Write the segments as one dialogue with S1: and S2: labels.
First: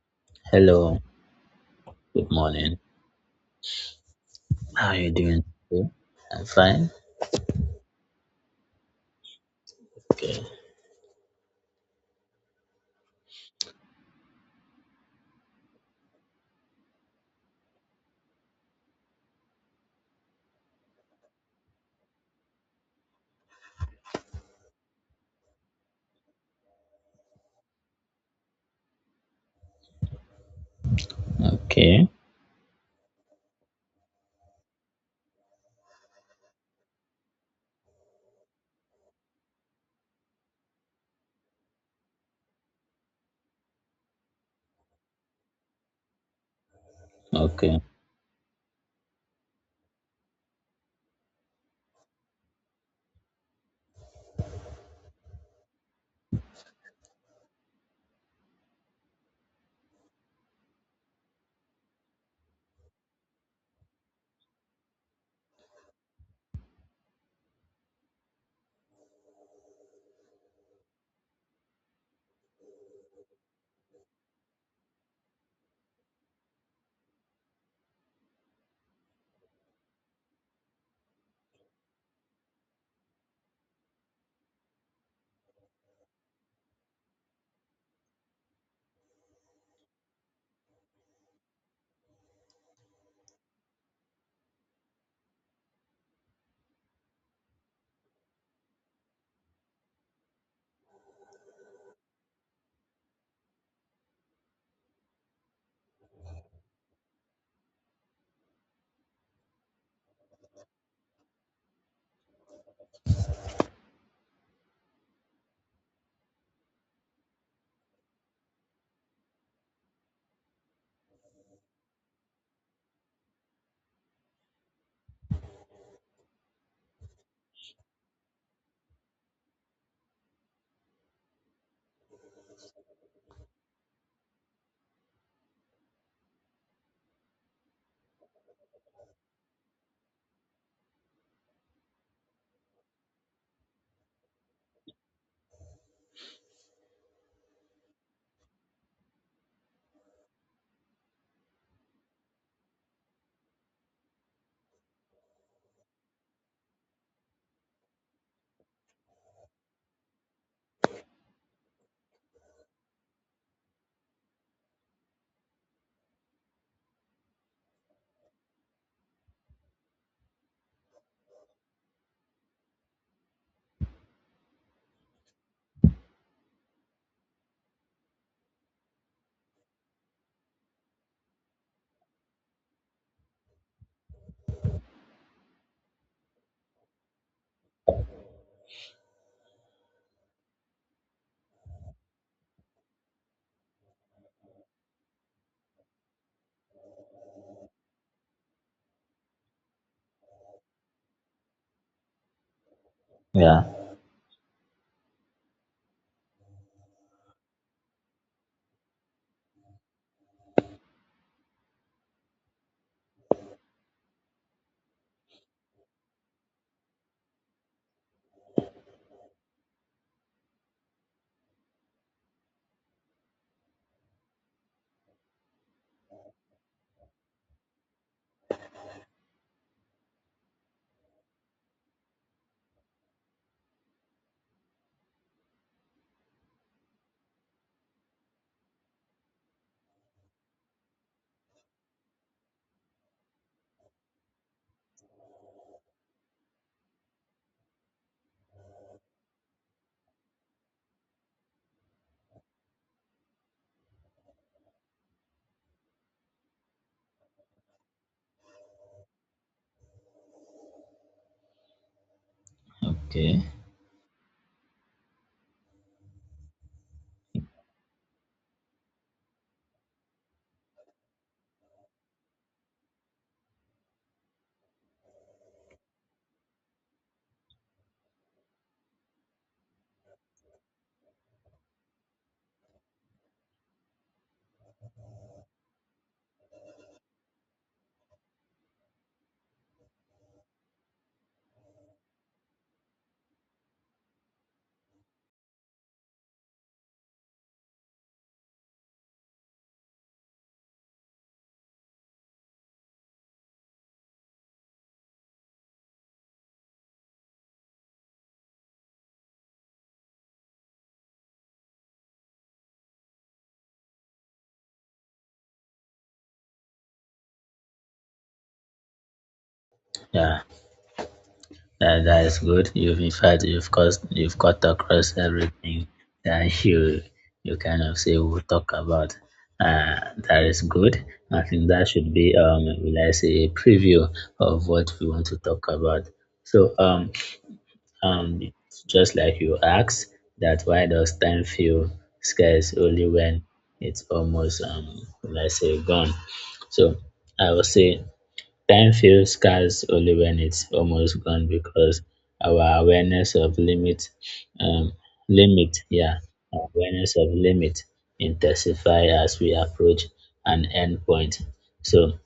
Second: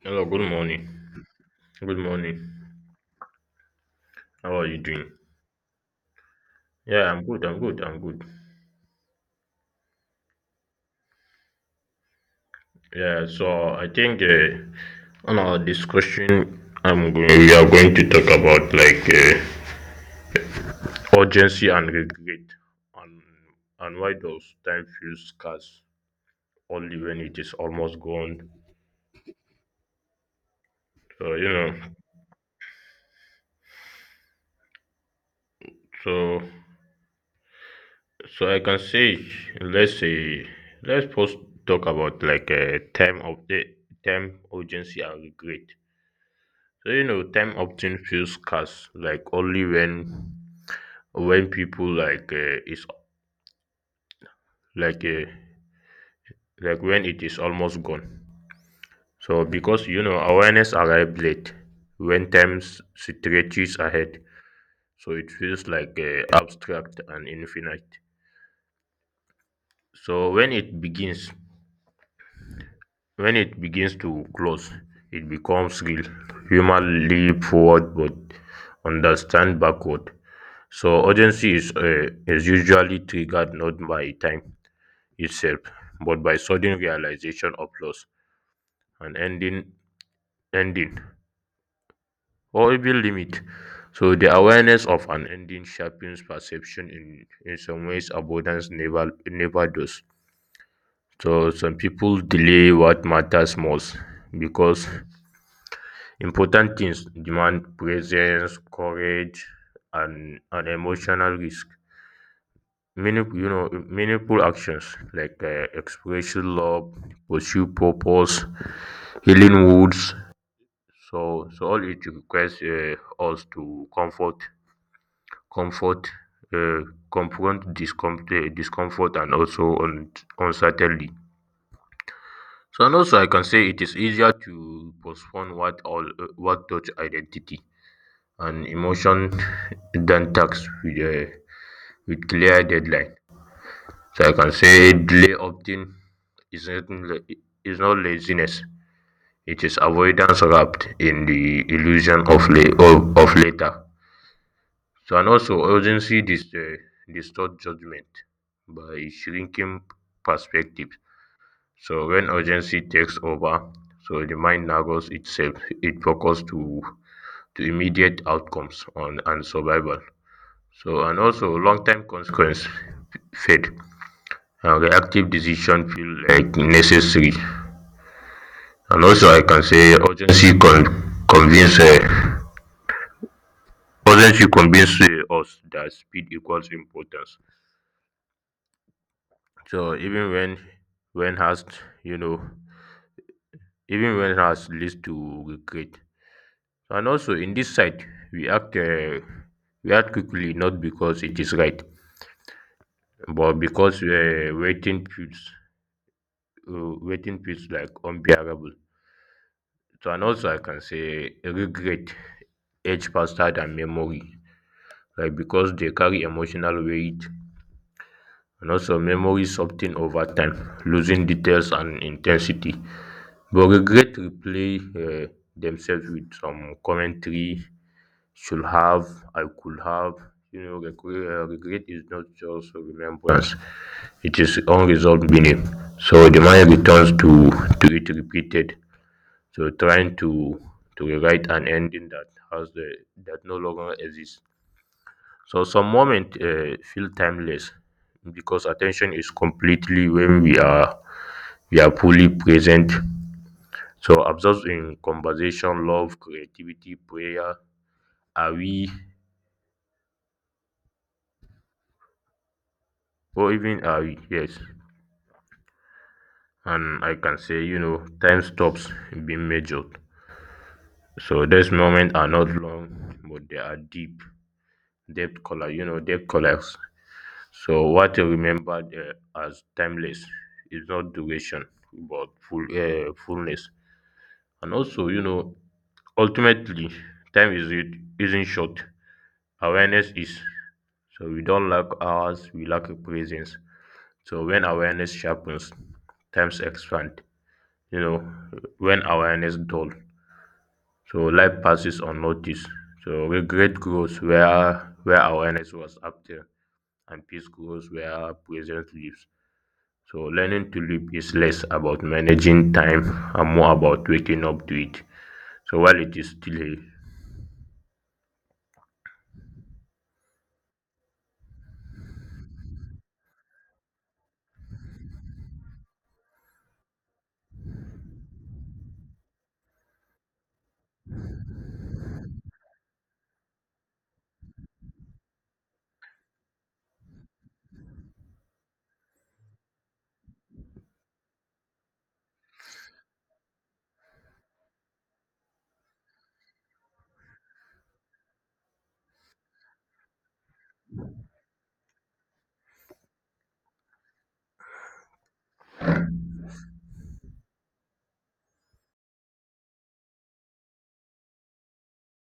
S1: Hello, good morning.
S2: Hello,
S1: Good
S2: good
S1: morning.
S2: morning.
S1: How are you
S2: How are you
S1: doing?
S2: doing today? I'm fine.
S1: Yeah, I'm good. I'm good. I'm good. Yeah, so I think on our discussion, we are going to talk about urgency and regret, and why does time feel scarce only when it is almost gone? So you know,
S2: Okay,
S1: so so I can say, let's say, let's first talk about like time of the time urgency and regret. So you know, time
S2: okay,
S1: often feels scarce, only when people like uh, like when it is almost gone. So because you know awareness arrived late, when time stretches ahead, so it feels abstract and infinite. So when it begins, when it begins to close, it becomes real. Human leap forward, but understand backward. So urgency is usually triggered not by time itself, but by sudden realization of loss, an ending, or even limit. So the awareness of an ending sharpens perception in some ways abundance never does. So some people delay what matters most because important things demand presence, courage, and an emotional risk. Many you know meaningful actions expressing love, pursue purpose, healing wounds, so all it requires us to comfort comfort uh, confront discomfort and also uncertainty. So and also I can say it is easier to postpone what touch identity and emotion than tax with clear deadline. So I can say delay often is not la- is not laziness. It is avoidance wrapped in the illusion of of later. So and also urgency distorts judgment by shrinking perspectives. So when urgency takes over, so the mind narrows itself. It focuses to immediate outcomes on and survival. So and also long term consequence fade and reactive decision feel like necessary. And also, I can say urgency convince us that speed equals importance. So even when has you know even when has leads to regret. And also in this side, we act uh, we act quickly not because it is right, but
S2: yeah,
S1: because waiting feels like unbearable. So and also I can say regret age faster than memory like because they carry emotional weight, and also memory soften over time, losing details and intensity. But regret replay uh, themselves with some commentary: should have, I could have. You know, regret is not just a remembrance; it is unresolved meaning. So the mind returns to it repeated. So trying to rewrite an ending that has the that no longer exists. So some moments feel timeless because attention is completely when we are fully present. So absorbed in conversation, love, creativity, prayer, are we
S2: okay,
S1: or even are we? Yes. And I can say, you know, time stops being measured. So these moments are not long, but they are deep. Depth color, you know, depth colors. So what I remembered as timeless is not duration, but fullness. And also, you know, ultimately, time is it isn't short. Awareness is. So we don't lack hours, we lack a presence. So when awareness sharpens, times expand. You know, when awareness dull, so life passes unnoticed. So regret grows where awareness was active, and peace grows where presence lives. So learning to live is less about managing time and more about waking up to it. So while it is still a
S2: yeah. That is good. You've in fact you've caused you've got across everything that you kind of say we'll talk about. Uh, that is good. I think that should be will I say a preview of what we want to talk about. So it's just like you asked, that why does time feel scarce only when it's almost, let's say, gone? So I would say time feels scarce only when it's almost gone because our awareness of limit, um, limit, yeah, awareness of limit intensify as we approach an end point. So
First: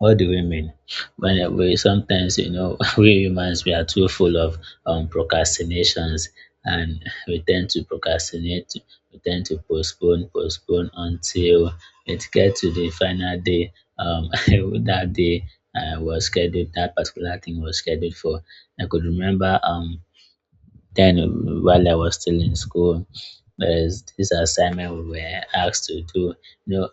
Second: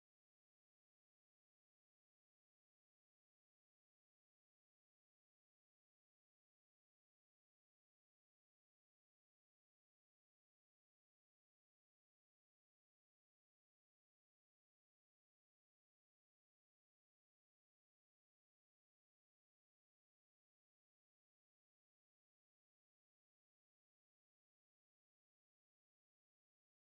S2: what do we mean? When we sometimes, you know, we humans we are too full of procrastinations, and we tend to procrastinate. We tend to postpone until it gets to the final day. Um, that day was scheduled. That particular thing was scheduled for. I could remember then, while I was still in school, there's this assignment we were asked to do. You know,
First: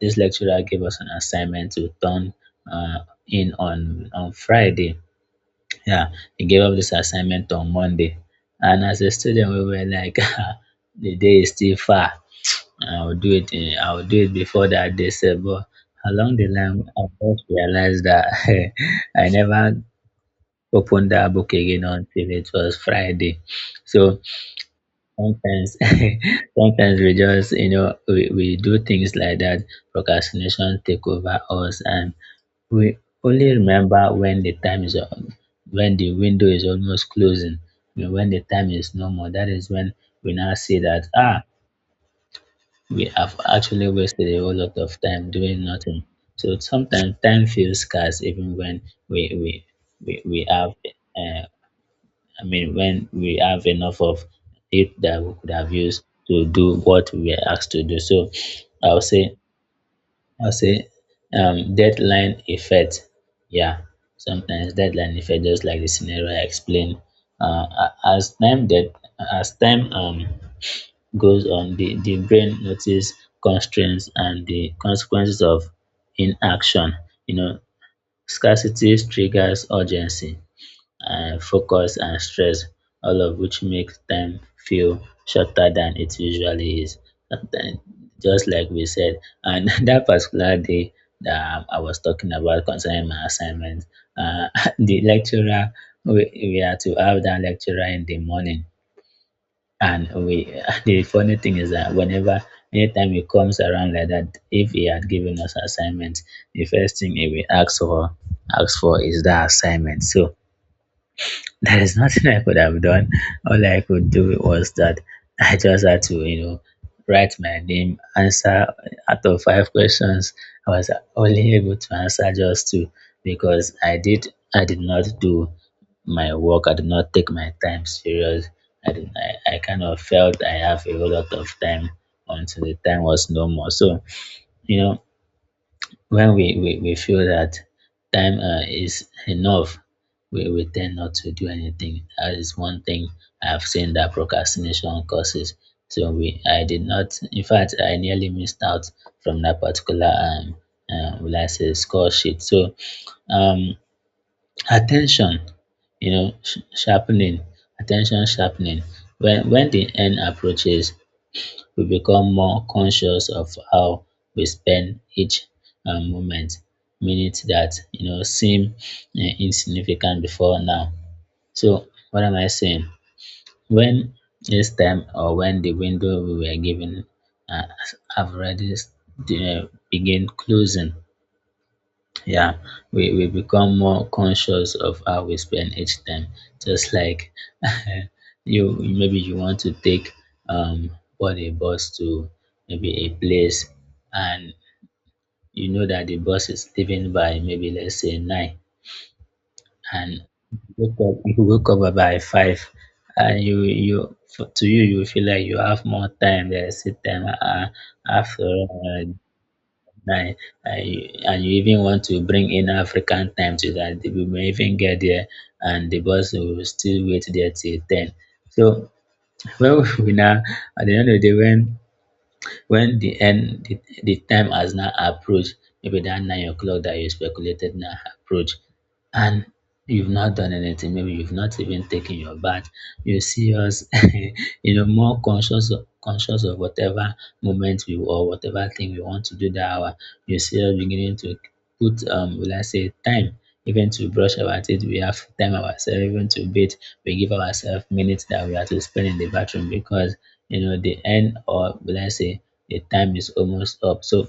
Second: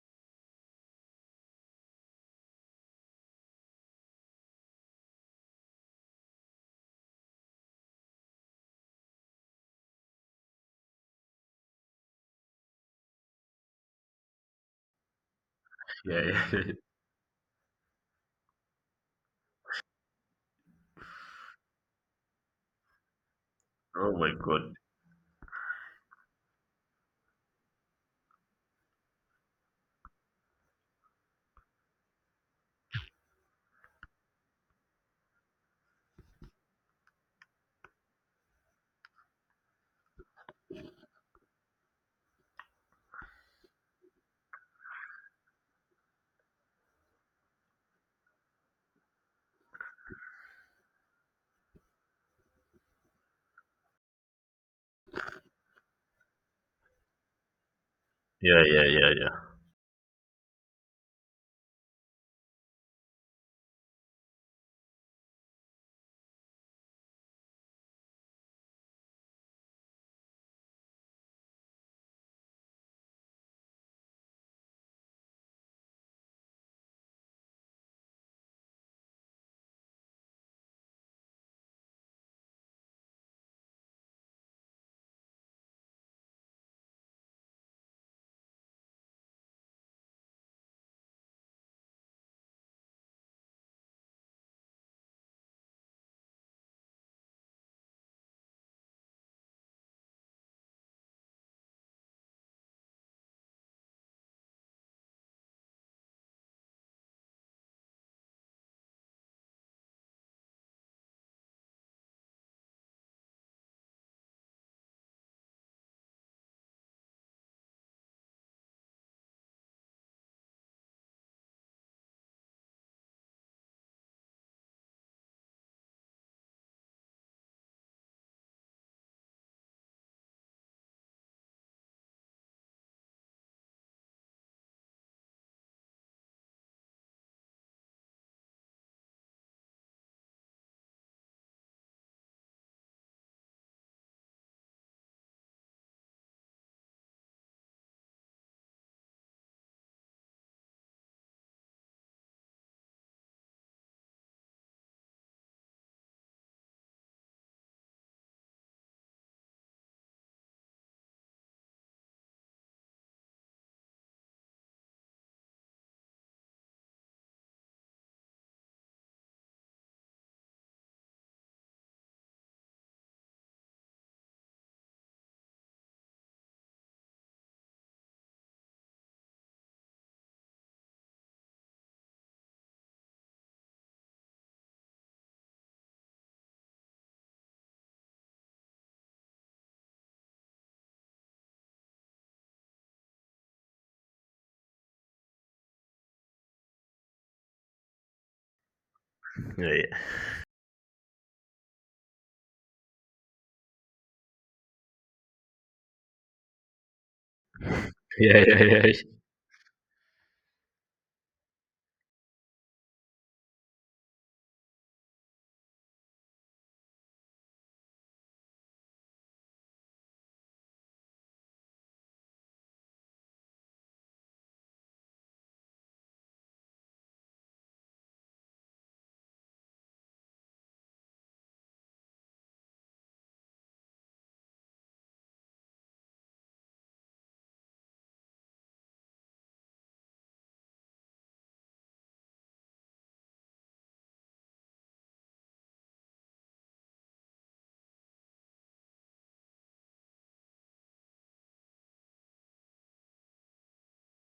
S2: this lecturer gave us an assignment to turn uh, in on Friday. Yeah, he gave up this assignment on Monday, and as a student, we were like, "Ah, the day is still far. I'll do it before that day, sef," but
S1: yeah,
S2: along the
S1: yeah.
S2: line, I just realized that I never opened that book again until it was Friday.
S1: Oh
S2: So
S1: my god.
S2: sometimes, sometimes we just, you know, we do things like that. Procrastination take over us, and we only remember when the time is on, when the window is almost closing. You know, when the time is no more, that is when we now see that ah, we have actually wasted a whole lot of time doing nothing. So sometimes time feels scarce, even when we we we have uh, I mean, when we have enough of it that we could have used to do what we were asked to do. So
S1: Yeah, yeah,
S2: I'll
S1: yeah, yeah.
S2: say, I'll say, deadline effect. Yeah, sometimes deadline effect, just like the scenario I explained. Uh, a- as time that as time goes on, the brain notice constraints and the consequences of inaction. You know, scarcity triggers urgency focus and stress, all of which makes time feel shorter than it usually is. Sometimes, just like we said, and that particular day that I was talking about concerning my assignment, uh, the lecturer, we had to have that lecturer in the morning. And we, the funny thing is that whenever, anytime he comes around like that, if he had given us assignment, the first thing he will ask for is that assignment. So there is nothing I could have done. All I could do was that I just had to, you know, write my name, answer out of five questions. I was only able to answer just two because I did not do my work. I did not take my time serious. I kind of felt I have a whole lot of time until the time was no more. So, you know, when we feel that time is enough, we tend not to do anything. That is one thing I've seen that procrastination causes. So I did not. In fact, I nearly missed out from that particular will I say score sheet. So um, attention, you know, sharpening, attention sharpening. When the end approaches, we become more conscious of how we spend each moment, minutes that you know seem insignificant before now. So what am I saying? When this time or when the window we were given uh, have already begin closing, yeah, we become more conscious of how we spend each time. Just like you, maybe you want to take um board a bus to maybe a place, and you know that the bus is leaving by maybe let's say nine,
S1: Yeah, yeah,
S2: and you wake up by five, and you feel like you have more time. There's a time
S1: yeah,
S2: after
S1: yeah, yeah.
S2: uh, I, and you even want to bring in African time to that we may even get there and the bus will still wait there till 10. So when we we now, at the end of the day, when the end the time has now approached maybe that 9 o'clock that you speculated now approach and you've not done anything, maybe you've not even taken your bath. You see us you know, more conscious of whatever moment we or whatever thing we want to do that hour. You see us beginning to put will I say time, even to brush our teeth, we have time ourselves even to bathe. We give ourselves minutes that we have to spend in the bathroom because you know the end, or will I say the time is almost up. So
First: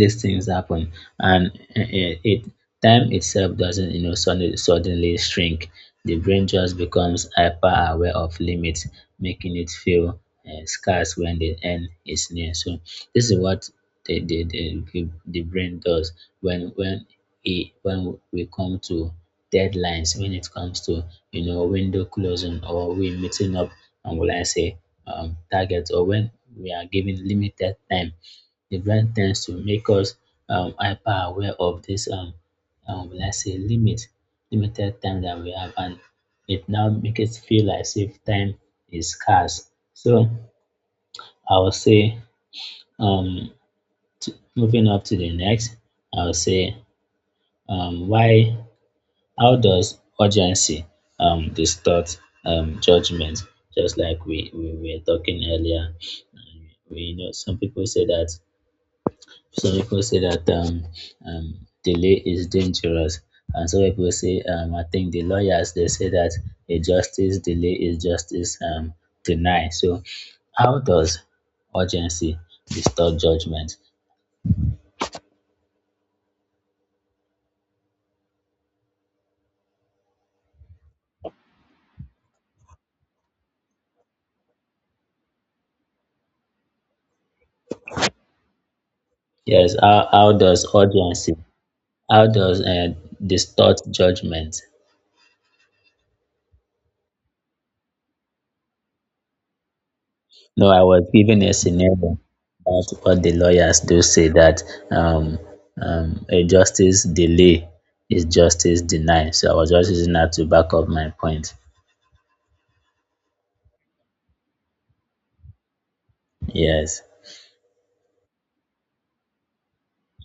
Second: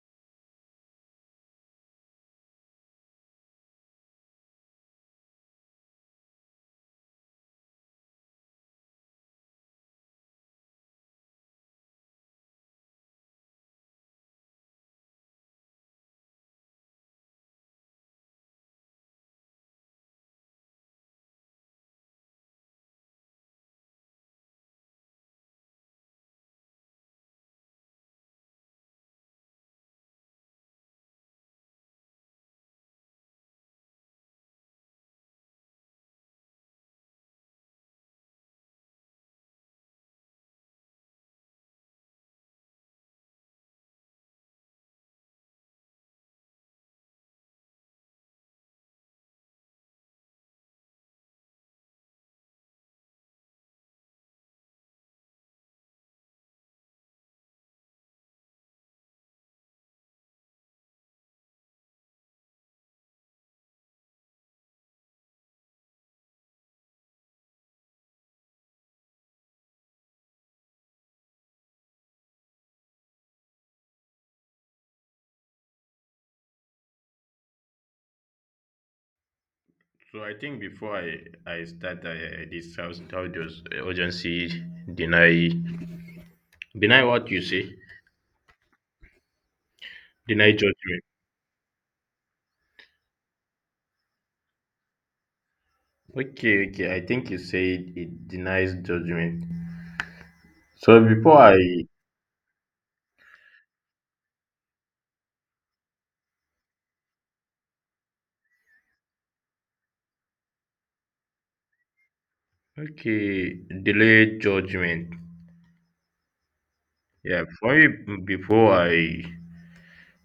S2: these things happen, and it time itself doesn't, you know, suddenly shrink. The brain just becomes hyper aware of limits, making it feel scarce when the end is near. So this is what the the brain does when it when we come to deadlines, when it comes to, you know, window closing or we meeting up and will I say targets, or when we are given limited time, the brain tends to make us hyper aware of this let's say limited time that we have, and it now makes it feel as if time is scarce. So I will say um moving up to the next, I will say why, how does urgency distort judgment. Just like we were talking earlier, we know some people say that some people say that um, um, delay is dangerous, and some people say, I think the lawyers, they say that a justice delay is justice denied. So, how does urgency distort judgment?
S1: So I think before I start, this how does urgency deny deny what you say
S2: Yes, how
S1: deny
S2: does
S1: judgment.
S2: urgency, how does distort judgment?
S1: Okay, okay. I think you said it denies judgment.
S2: No, I
S1: So
S2: was
S1: before
S2: given a
S1: I
S2: scenario about what the lawyers do say that um, a justice delay is justice denied. So I was just using that to back up my point.
S1: okay delay judgment.
S2: Yes,
S1: Yeah, for me before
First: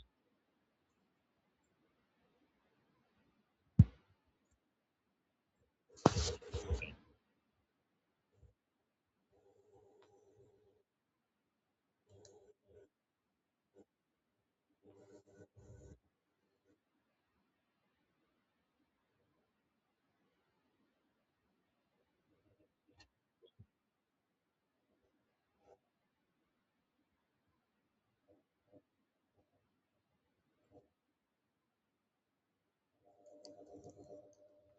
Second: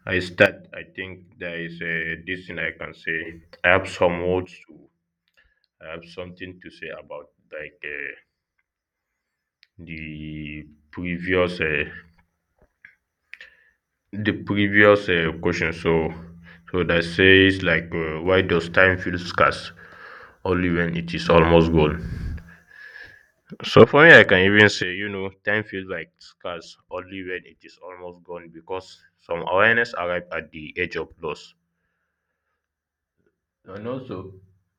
S1: I start, I think there is a this thing I can say. I have some words to I have something to say about the previous uh, the previous question. So so that says why does time feel scarce only when it is almost gone? So for me, I can even say you know time feels like scarce only when it is almost gone because some awareness arrive at the edge of loss. And also,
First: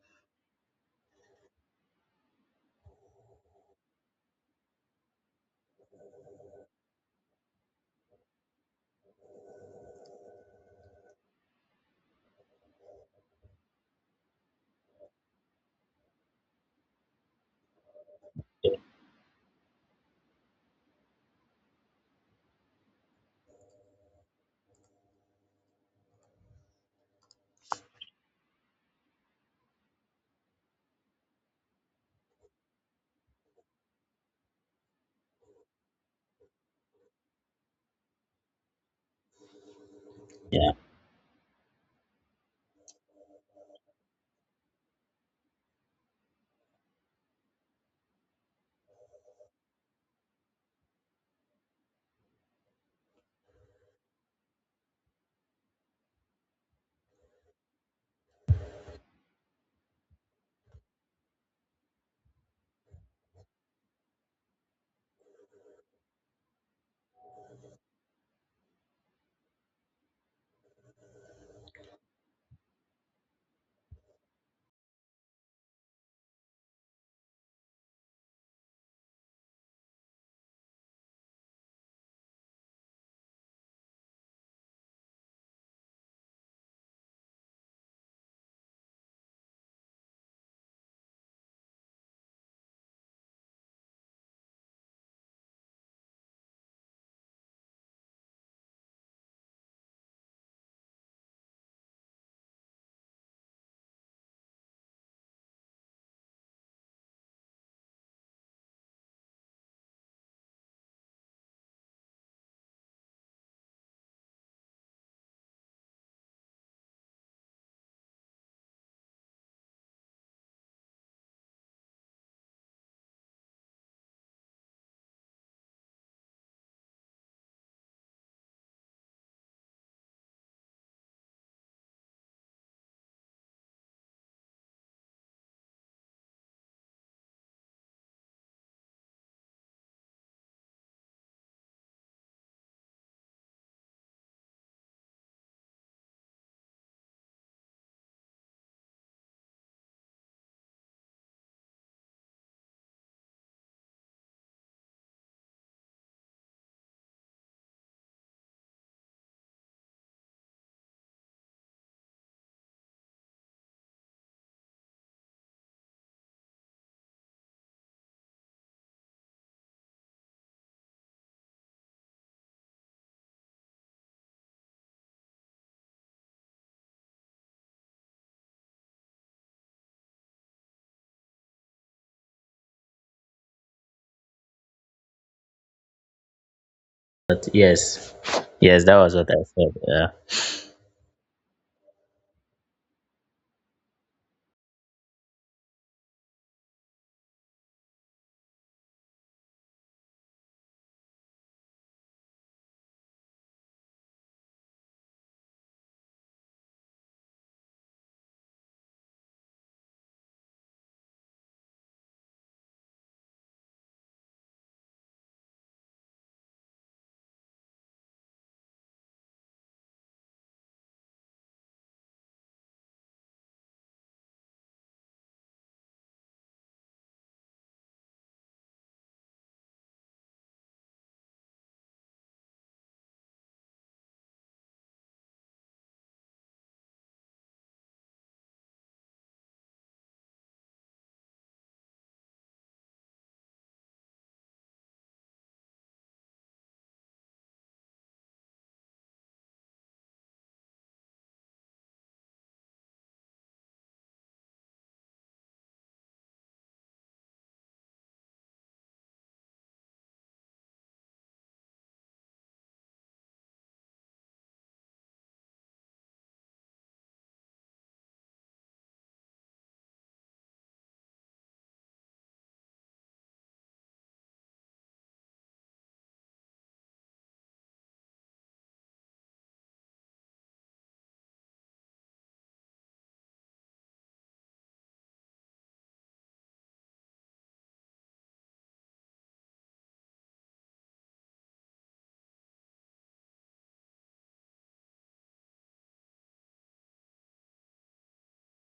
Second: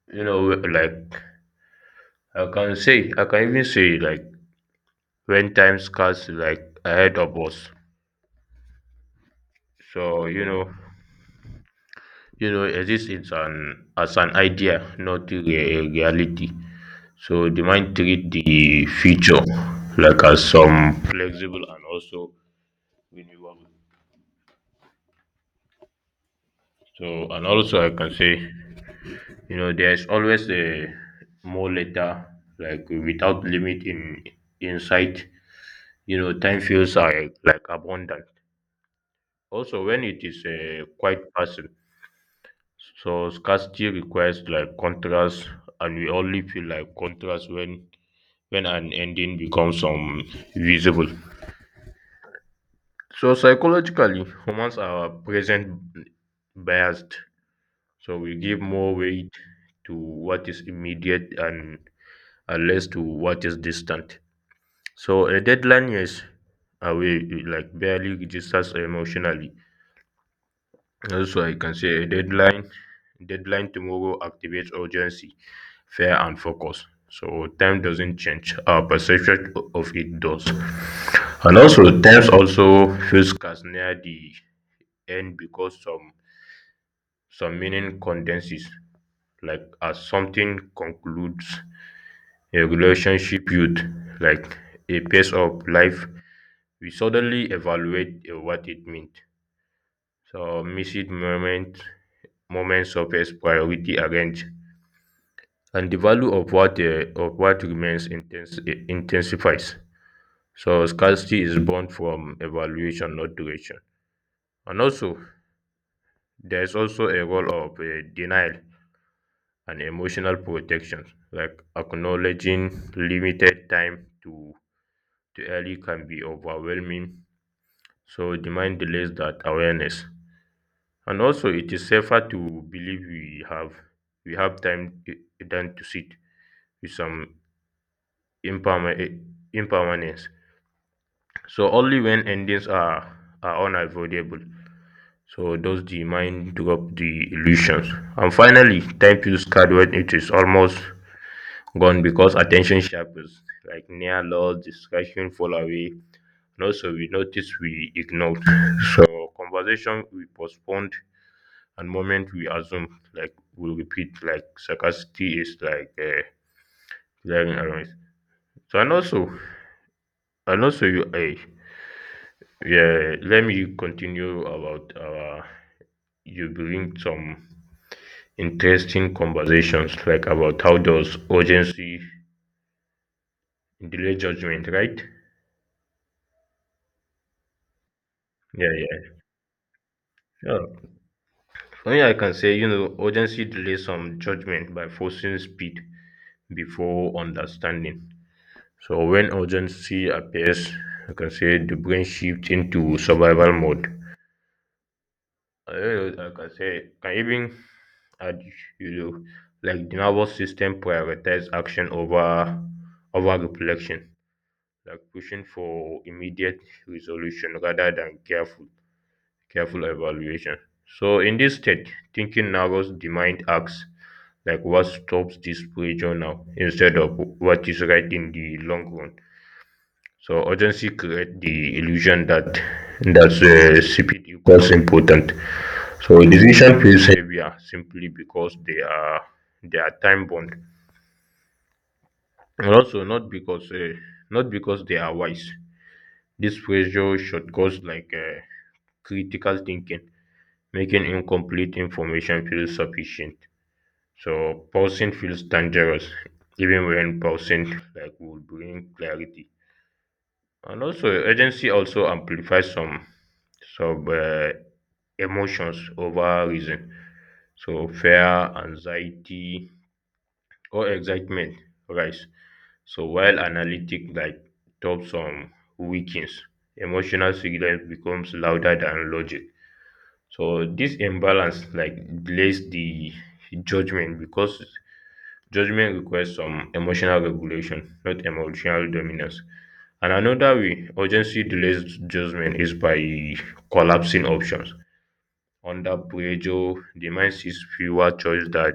S1: you know, like I can say, I can even say like when time scarce like ahead of us. So you know exist is an as an idea, not a reality. So the mind treat the future like as some flexible and also renewable. So and also I can say, you know, there's always a more later, like without limit in insight. You know, time feels like abundant. Also, when it is
S2: yeah,
S1: a quiet person, so scarcity requires like contrast, and we only feel like contrast when an ending becomes visible. So psychologically, humans are present biased. So we give more weight to what is immediate and less to what is distant. So a deadline is away, like barely registers emotionally. Also, I can say a deadline tomorrow activates urgency, fear, and focus. So time doesn't change. Our perception of it does. And also, times also feels scarce near the end because some meaning condenses, like as something concludes, a relationship, youth, like a pace of life. We suddenly evaluate what it meant. So missed moments surface, priority arrange, and the value of what remains intensifies. So scarcity is born from evaluation, not duration. And also, there is also a role of denial and emotional protection, like acknowledging limited time to early can be overwhelming, so the mind delays that awareness. And also, it is safer to believe we have time than to sit with some imperma- eh, impermanence. So only when endings are unavoidable. So does the mind drop the illusions? And finally, time feels scared when it is almost gone because attention sharpens, like near loss, distraction fall away, and also we notice we ignored. So conversation we postponed and moment we assume like we repeat like sarcasticity is glaring around. So and also you yeah, let me continue about you bring some interesting conversations like about how does urgency delay judgment, right?
S2: but yes,
S1: Yeah,
S2: yes, that
S1: yeah.
S2: was what I said. Yeah,
S1: Sure. Only I can say, you know, urgency delays some judgment by forcing speed before understanding. So when urgency appears, I can say the brain shifts into survival mode. I don't know, I can say, can even add, you know, like the nervous system prioritizes action over reflection, like pushing for immediate resolution rather than careful evaluation. So in this state, thinking narrows the mind acts like what stops this pressure now instead of what is right in the long run. So urgency creates the illusion that speed equals important. So decision feels heavier simply because they are time bound, and also not because they are wise. This pressure should cause critical thinking, making incomplete information feel sufficient. So pausing feels dangerous, even when pausing like will bring clarity. And also, agency also amplifies some emotions over reason. So fear, anxiety, or excitement rise. So while analytic like tops some weakens, emotional signal becomes louder than logic. So this imbalance like delays the judgment because judgment requires some emotional regulation, not emotional dominance. And another way urgency delays judgment is by collapsing options. Under pressure, the mind sees fewer choices that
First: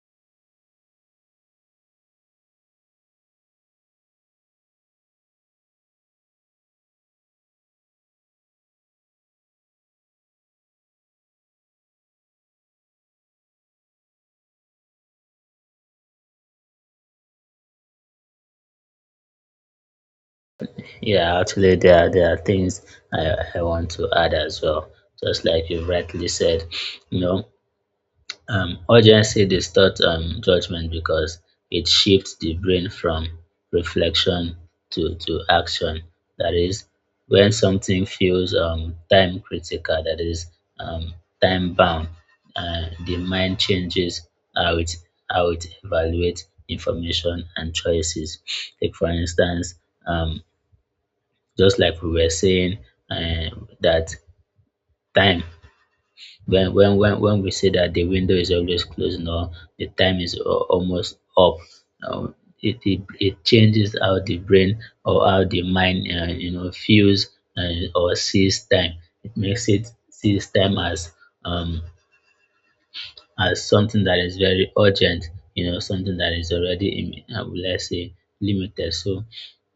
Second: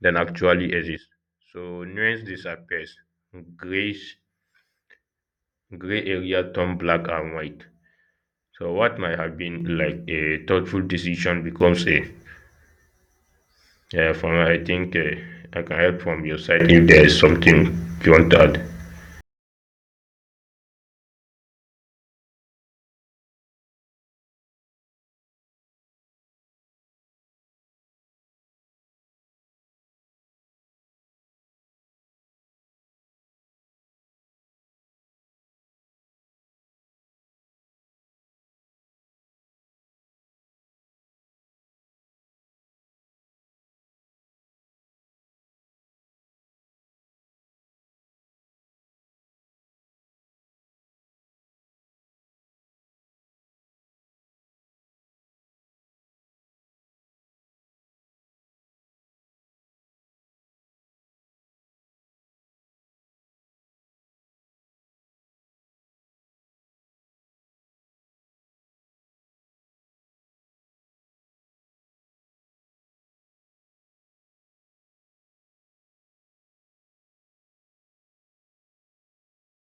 S1: than actually exist. So nuance disappears. Grace gray area turn black and white. So what might have been like a thoughtful decision becomes a yeah, from I can help from your side if there is something you want to add.
S2: yeah. Actually, there are things I want to add as well. Just like you rightly said, you know, urgency distorts judgment because it shifts the brain from reflection to action. That is when something feels time critical, that is um time bound, the mind changes how it how it evaluates information and choices, like for instance um just like we were saying uh, that time when we say that the window is always closed, no, the time is almost up. um, it, it changes how the brain or how the mind, you know, feels or sees time. It makes it sees time um as something that is very urgent, you know, something that is already in, let's say limited. So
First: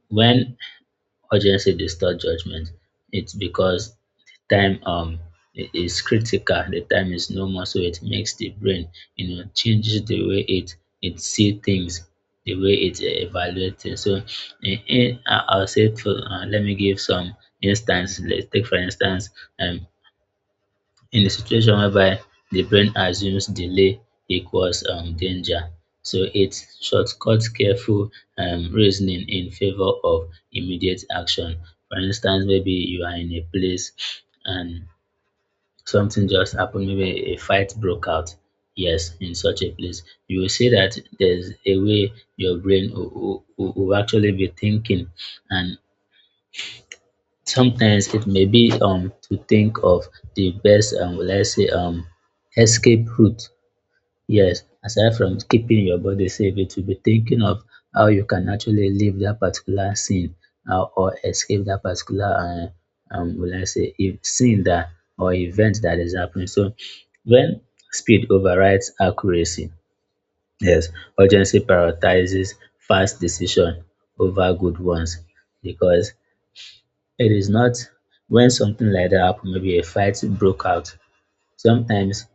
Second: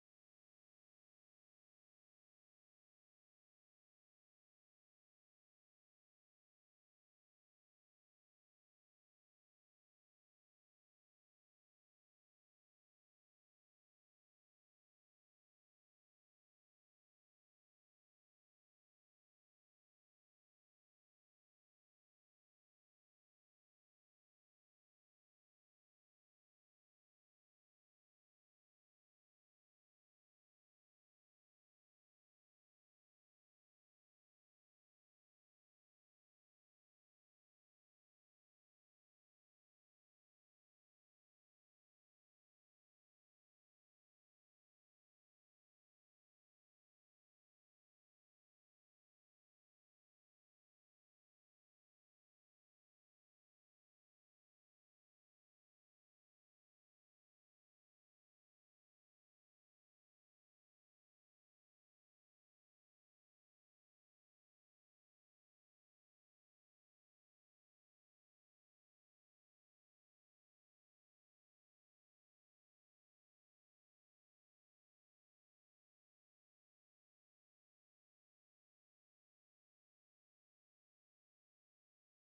S2: when urgency distorts judgment, it's because the time is critical, the time is no more, so it makes the brain, you know, changes the way it see things, the way it evaluates things. So, I'll say, for, let me give some instance. Let's take for instance, um, in the situation whereby the brain assumes delay equals danger. So it shortcuts careful reasoning in favor of immediate action. For instance, maybe you are in a place and something just happened, maybe a fight broke out. Yes, in such a place, you will see that there's a way your brain will, will actually be thinking, and sometimes it may be to think of the best let's say escape route. Yes, aside from keeping your body safe, it will be thinking of how you can actually leave that particular scene, or escape that particular will I say if scene that or event that is happening. So when speed overrides accuracy, yes, urgency prioritizes fast decision over good ones, because it is not, when something like that happen, maybe a fight broke out. Sometimes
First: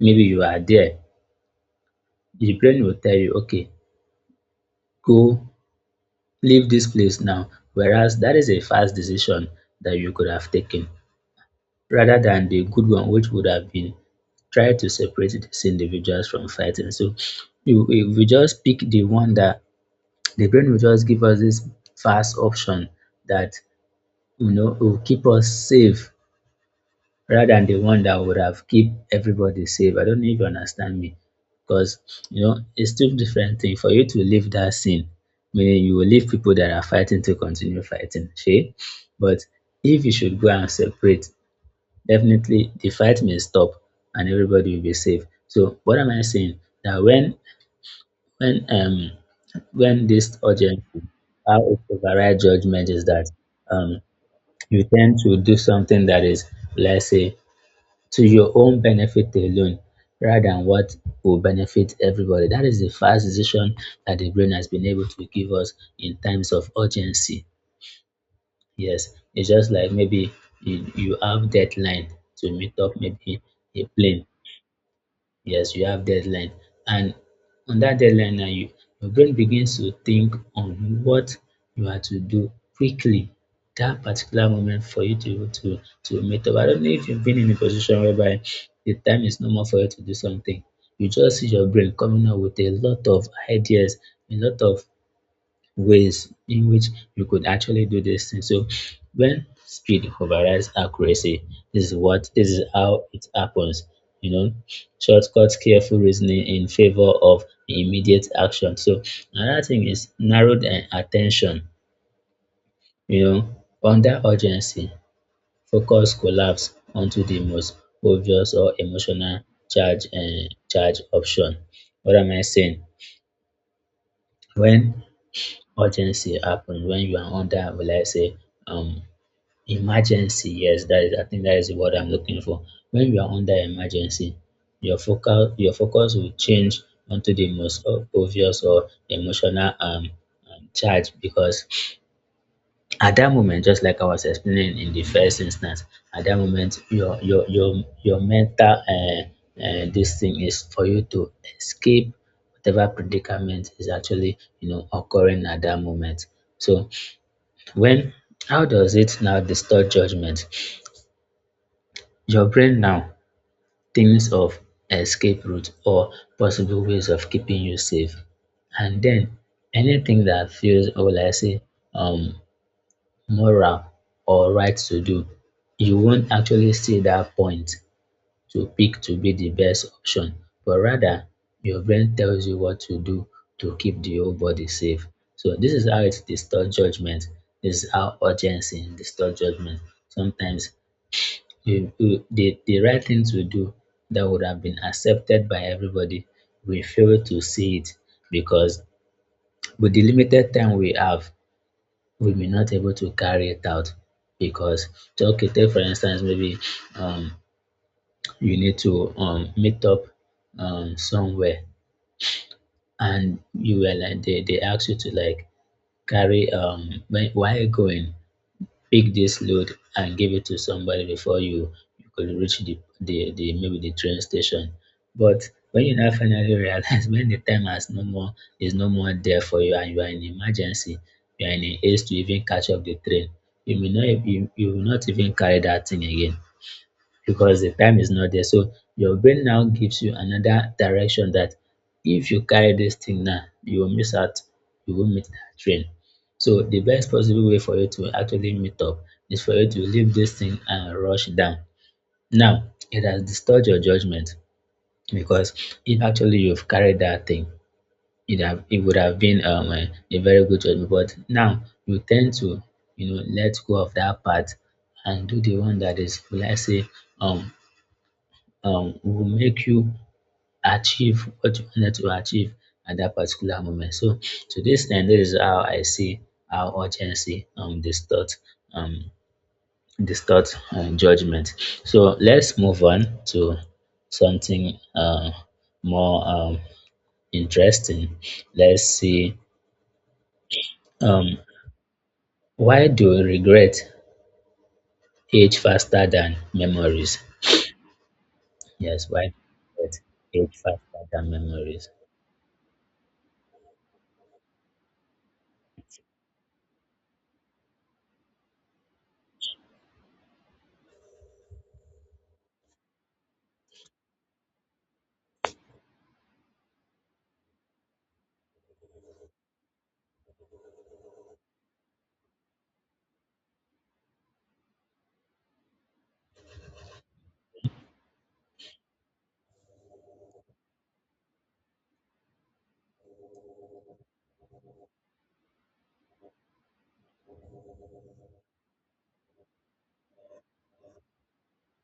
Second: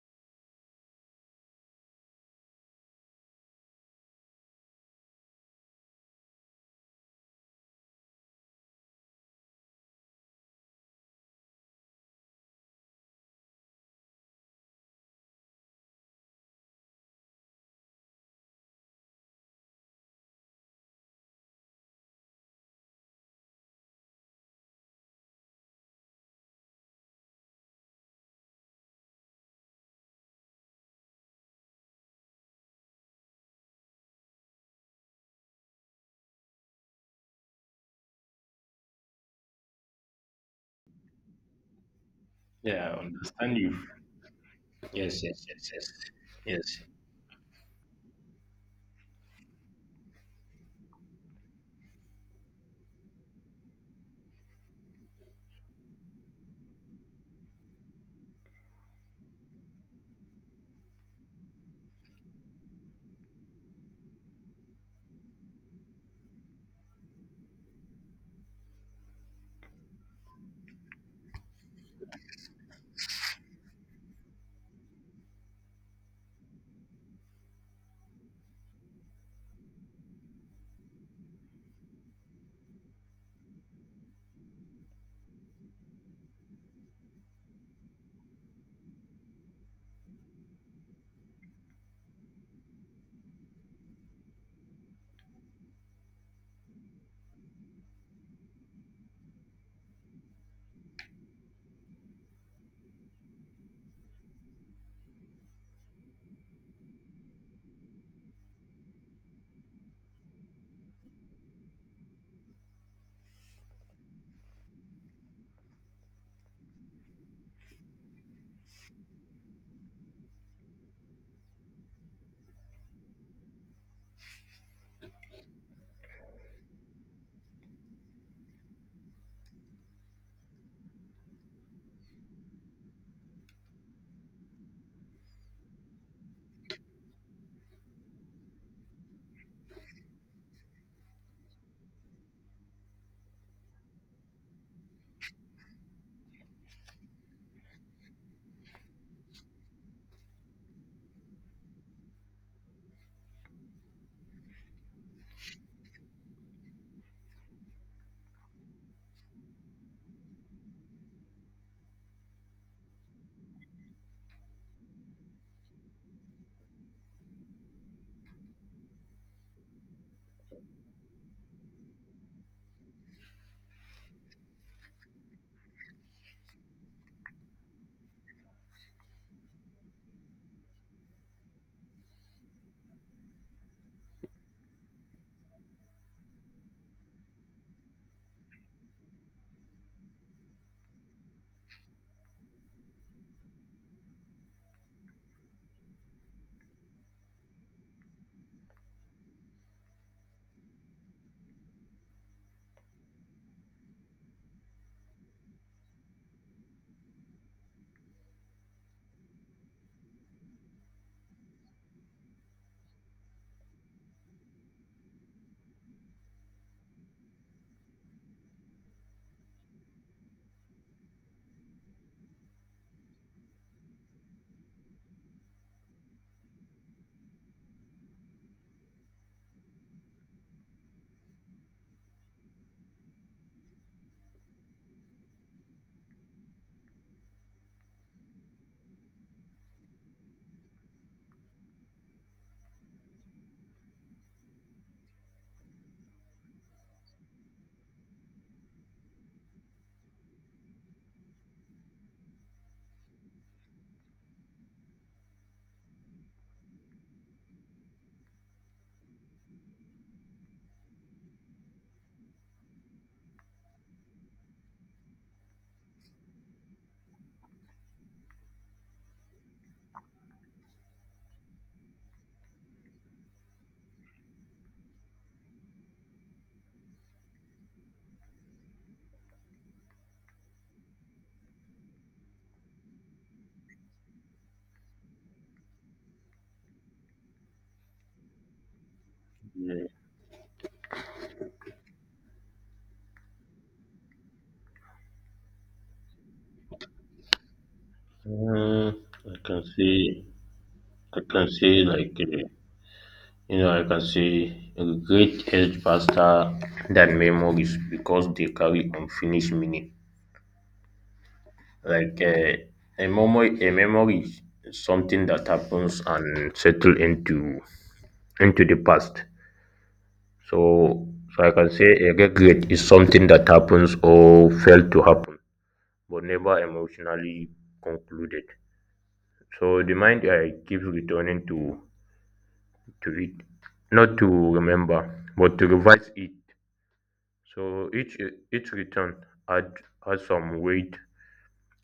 S2: maybe you are there, the brain will tell you, okay, go, leave this place now. Whereas that is a fast decision that you could have taken rather than the good one, which would have been try to separate these individuals from fighting. So you, if we just pick the one that the brain will just give us this fast option that you know will keep us safe rather than the one that would have keep everybody safe. I don't know if you understand me. Because you know, it's two different thing. For you to leave that scene, meaning you will leave people that are fighting to continue fighting. See? But if you should go and separate, definitely the
S1: Yeah, I
S2: fight may
S1: understand
S2: stop
S1: you.
S2: and everybody will be
S1: Yes,
S2: safe.
S1: yes, yes,
S2: So
S1: yes,
S2: what am I saying?
S1: yes.
S2: That when um when this urgency how it override judgment is that um you tend to do something that is, let's say, to your own benefit alone rather than what will benefit everybody. That is the fast decision that the brain has been able to give us in times of urgency. Yes, it's just like maybe you have deadline to meet up, maybe a plane. Yes, you have deadline. And on that deadline now your brain begins to think on what you are to do quickly that particular moment for you to meet up. I don't know if you've been in a position whereby the time is no more for you to do something. You just see your brain coming up with a lot of ideas, a lot of ways in which you could actually do this thing. So when speed overrides accuracy, this is how it happens. You know, shortcuts, careful reasoning in favor of immediate action. So another thing is narrowed attention, you know, under urgency, focus collapse onto the most obvious or emotional charge option. What am I saying? When urgency happens, when you are under, will I say, um, emergency, yes, that is, I think that is the word I'm looking for. When you are under emergency, your focus will change onto the most obvious or emotional, charge, because at that moment, just like I was explaining in the first instance, at that moment your mental this thing is for you to escape whatever predicament is actually, you know, occurring at that moment. So when, how does it now distort judgment? Your brain now thinks of escape routes or possible ways of keeping you safe. And then anything that feels, or will I say, um, moral or right to do, you won't actually see that point to pick to be the best option, but rather your brain tells you what to do to keep the whole body safe. So this is how it distorts judgment. This is how urgency distorts judgment. Sometimes the right thing to do that would have been accepted by everybody, we fail to see it because with the limited time we have, we may not able to carry it out because, so, okay, take for instance, maybe um you need to meet up somewhere, and you were like they ask you to, like, carry, um, where are you going, pick this load and give it to somebody before you could reach the, maybe, the train station. But when you now finally realize when the time has no more is no more there for you and you are in emergency, you are in a haste to even catch up the train, you, you will not even carry that thing again because the time is not there. So your brain now gives you another direction that if you carry this thing now, you will miss out, you will meet that train. So the best possible way for you to actually meet up is for you to leave this thing and rush down. Now, it has disturbed your judgment because if actually you've carried that thing, it would have been, a very good judgment. But now you tend to, you know, let go of that part and do the one that is, will I say, um will make you achieve what you wanted to achieve at that particular moment. So to this end, this is how I see how urgency distort, um distort, judgment. So let's move on to something more, interesting. Let's see,
S1: Mm,
S2: um why do regret age faster than memories?
S1: mm,
S2: Yes, why
S1: I
S2: do
S1: can see.
S2: regret age faster
S1: I
S2: than
S1: can see,
S2: memories?
S1: like, you know, I can say, regret aged faster than memories because they carry unfinished meaning. Like a memory is something that happens and settle into the past. So, so I can say a regret is something that happens or failed to happen, but never emotionally concluded. So the mind keeps returning to it, not to remember, but to revise it. So each return add adds some weight,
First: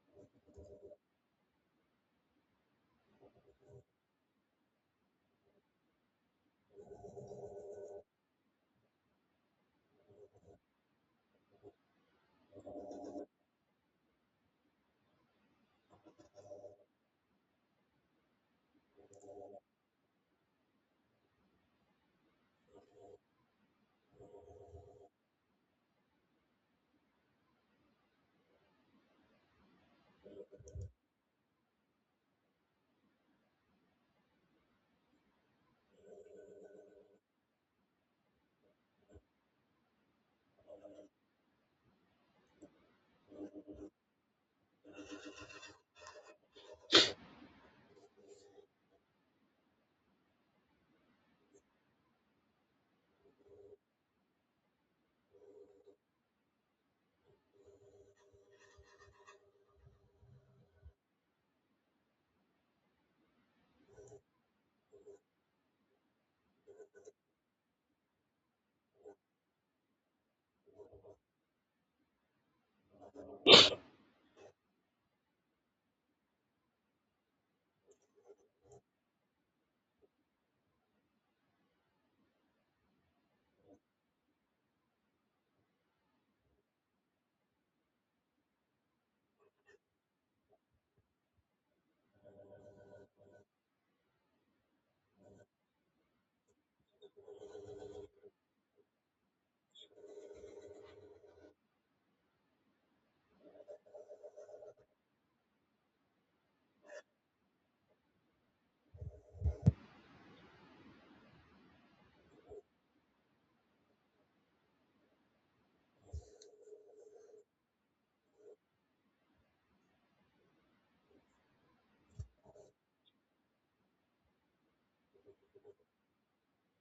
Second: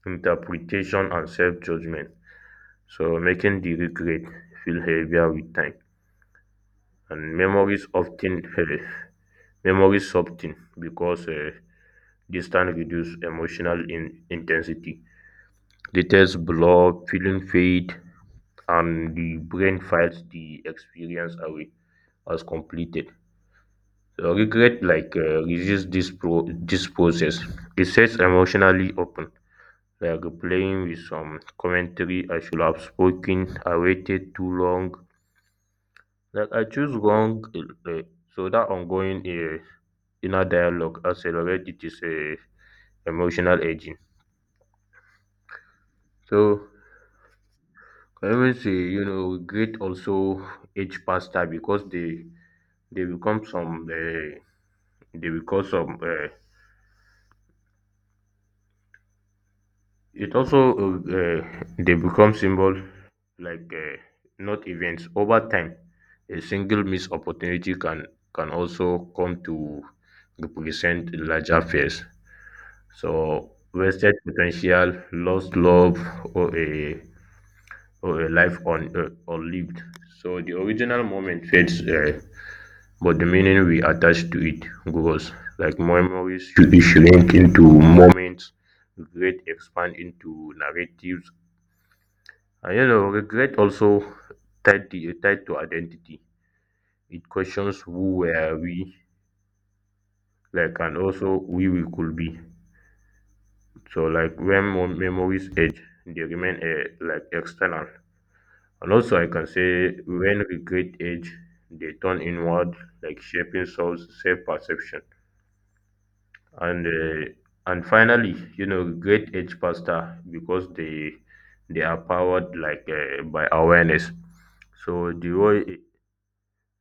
S1: interpretation, and self judgment. So making the regret feel heavier with time, and memories soften because distance reduce emotional in, intensity. Details blur, feeling fade, and the brain files the experience away as completed. Regret like resists this pro this process, it sets emotionally open, like replying with some commentary: I should have spoken, I waited too long, like I choose wrong so that ongoing inner dialogue accelerate it is a emotional aging. So I even say you know regret also age faster because they become some uh, they become some it also they become symbol like uh, not events over time. A single missed opportunity can also come to represent larger fears. So wasted potential, lost love, or a or a life on or lived. So the original moment fades, but the meaning we attach to it grows. Like memories should be shrink into moments, great expand into narratives, and you know, regret also tied to identity. It questions who were we, like, and also who we could be. So, like, when memories age, they remain like external. And also, I can say when regret age, they turn inward, like shaping soul's self-perception. And uh, and finally, you know, regret age faster because they are powered by awareness. So the role,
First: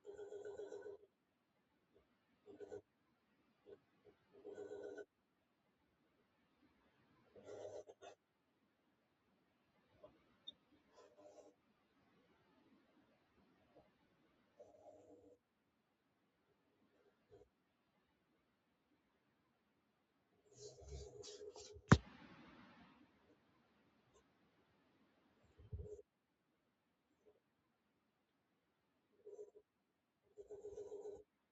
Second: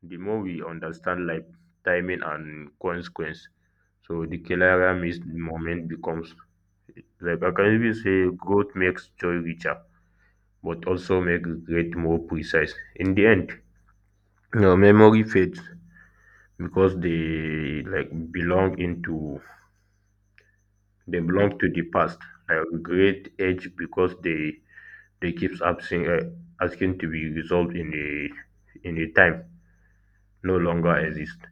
S1: the more we understand life, timing, and consequence, so the clearer missed moment becomes. Like I can even say, growth makes joy richer, but also make regret more precise. In the end, your memory fades because they like belong into they belong to the past. Like regret age because they keeps asking to be resolved in a time no longer exists.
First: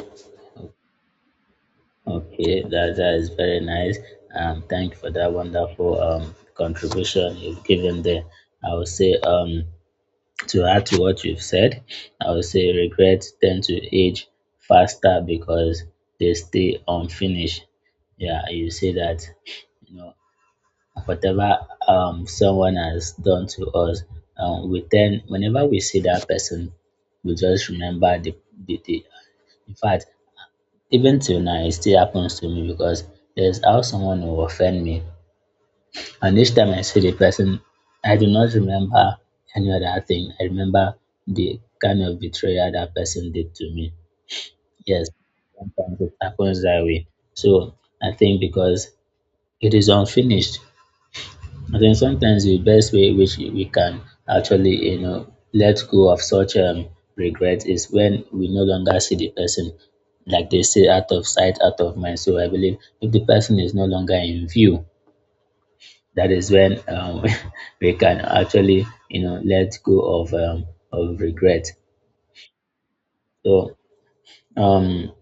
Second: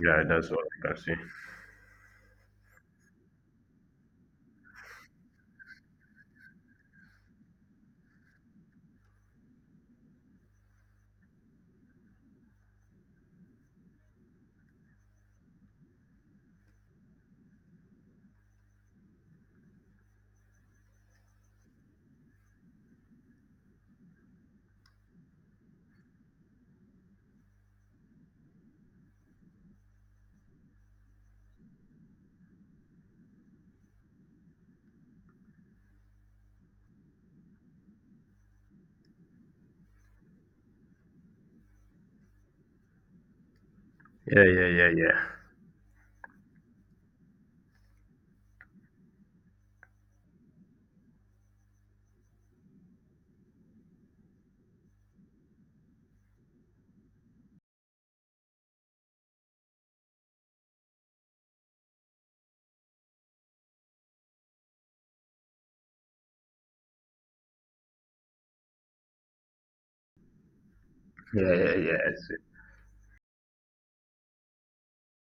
S1: Yeah, that's all I can say.
S2: Okay, that is very nice. Thank you for that wonderful, contribution you've given there. I would say, to add to what you've said, I would say regrets tend to age faster because they stay unfinished. Yeah, you see that, you know, whatever, someone has done to us, we tend, whenever we see that person, we just remember the in fact, even till now, it still happens to me because there's how someone will offend me. And each time I see the person, I do not remember any other thing. I remember the kind of betrayal that person did to me.
S1: Yeah, yeah, yeah,
S2: Yes,
S1: yeah.
S2: sometimes it happens that way. So I think because it is unfinished, I think sometimes the best way which we can actually, you know, let go of such, regret is when we no longer see the person. Like they say, out of sight, out of mind. So I believe if the person is no longer in view, that is when, we can actually, you know, let go of, of
S1: Yeah,
S2: regret.
S1: yeah, yes.
S2: So, um,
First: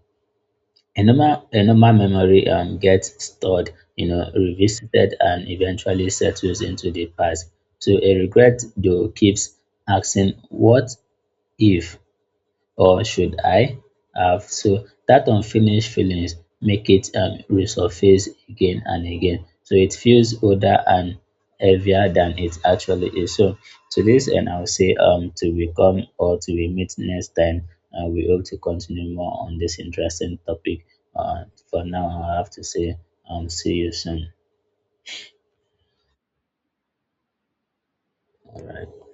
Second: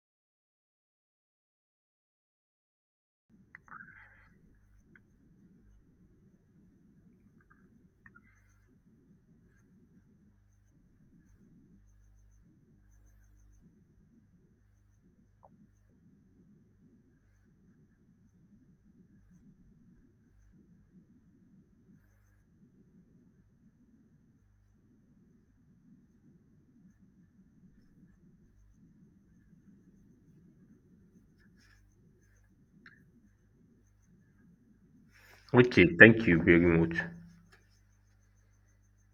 S2: in normal memory, gets stored, you know, revisited and eventually settles into the past. So a regret though keeps asking what if or should I have? So that unfinished feelings make it, resurface again and again. So it feels older and heavier than it actually is. So to this end, I'll say, to become, or to, we meet next time. We hope to continue more on this interesting topic. Uh, for now, I have to say, see you soon.
S1: Okay, thank you very much.
S2: Right.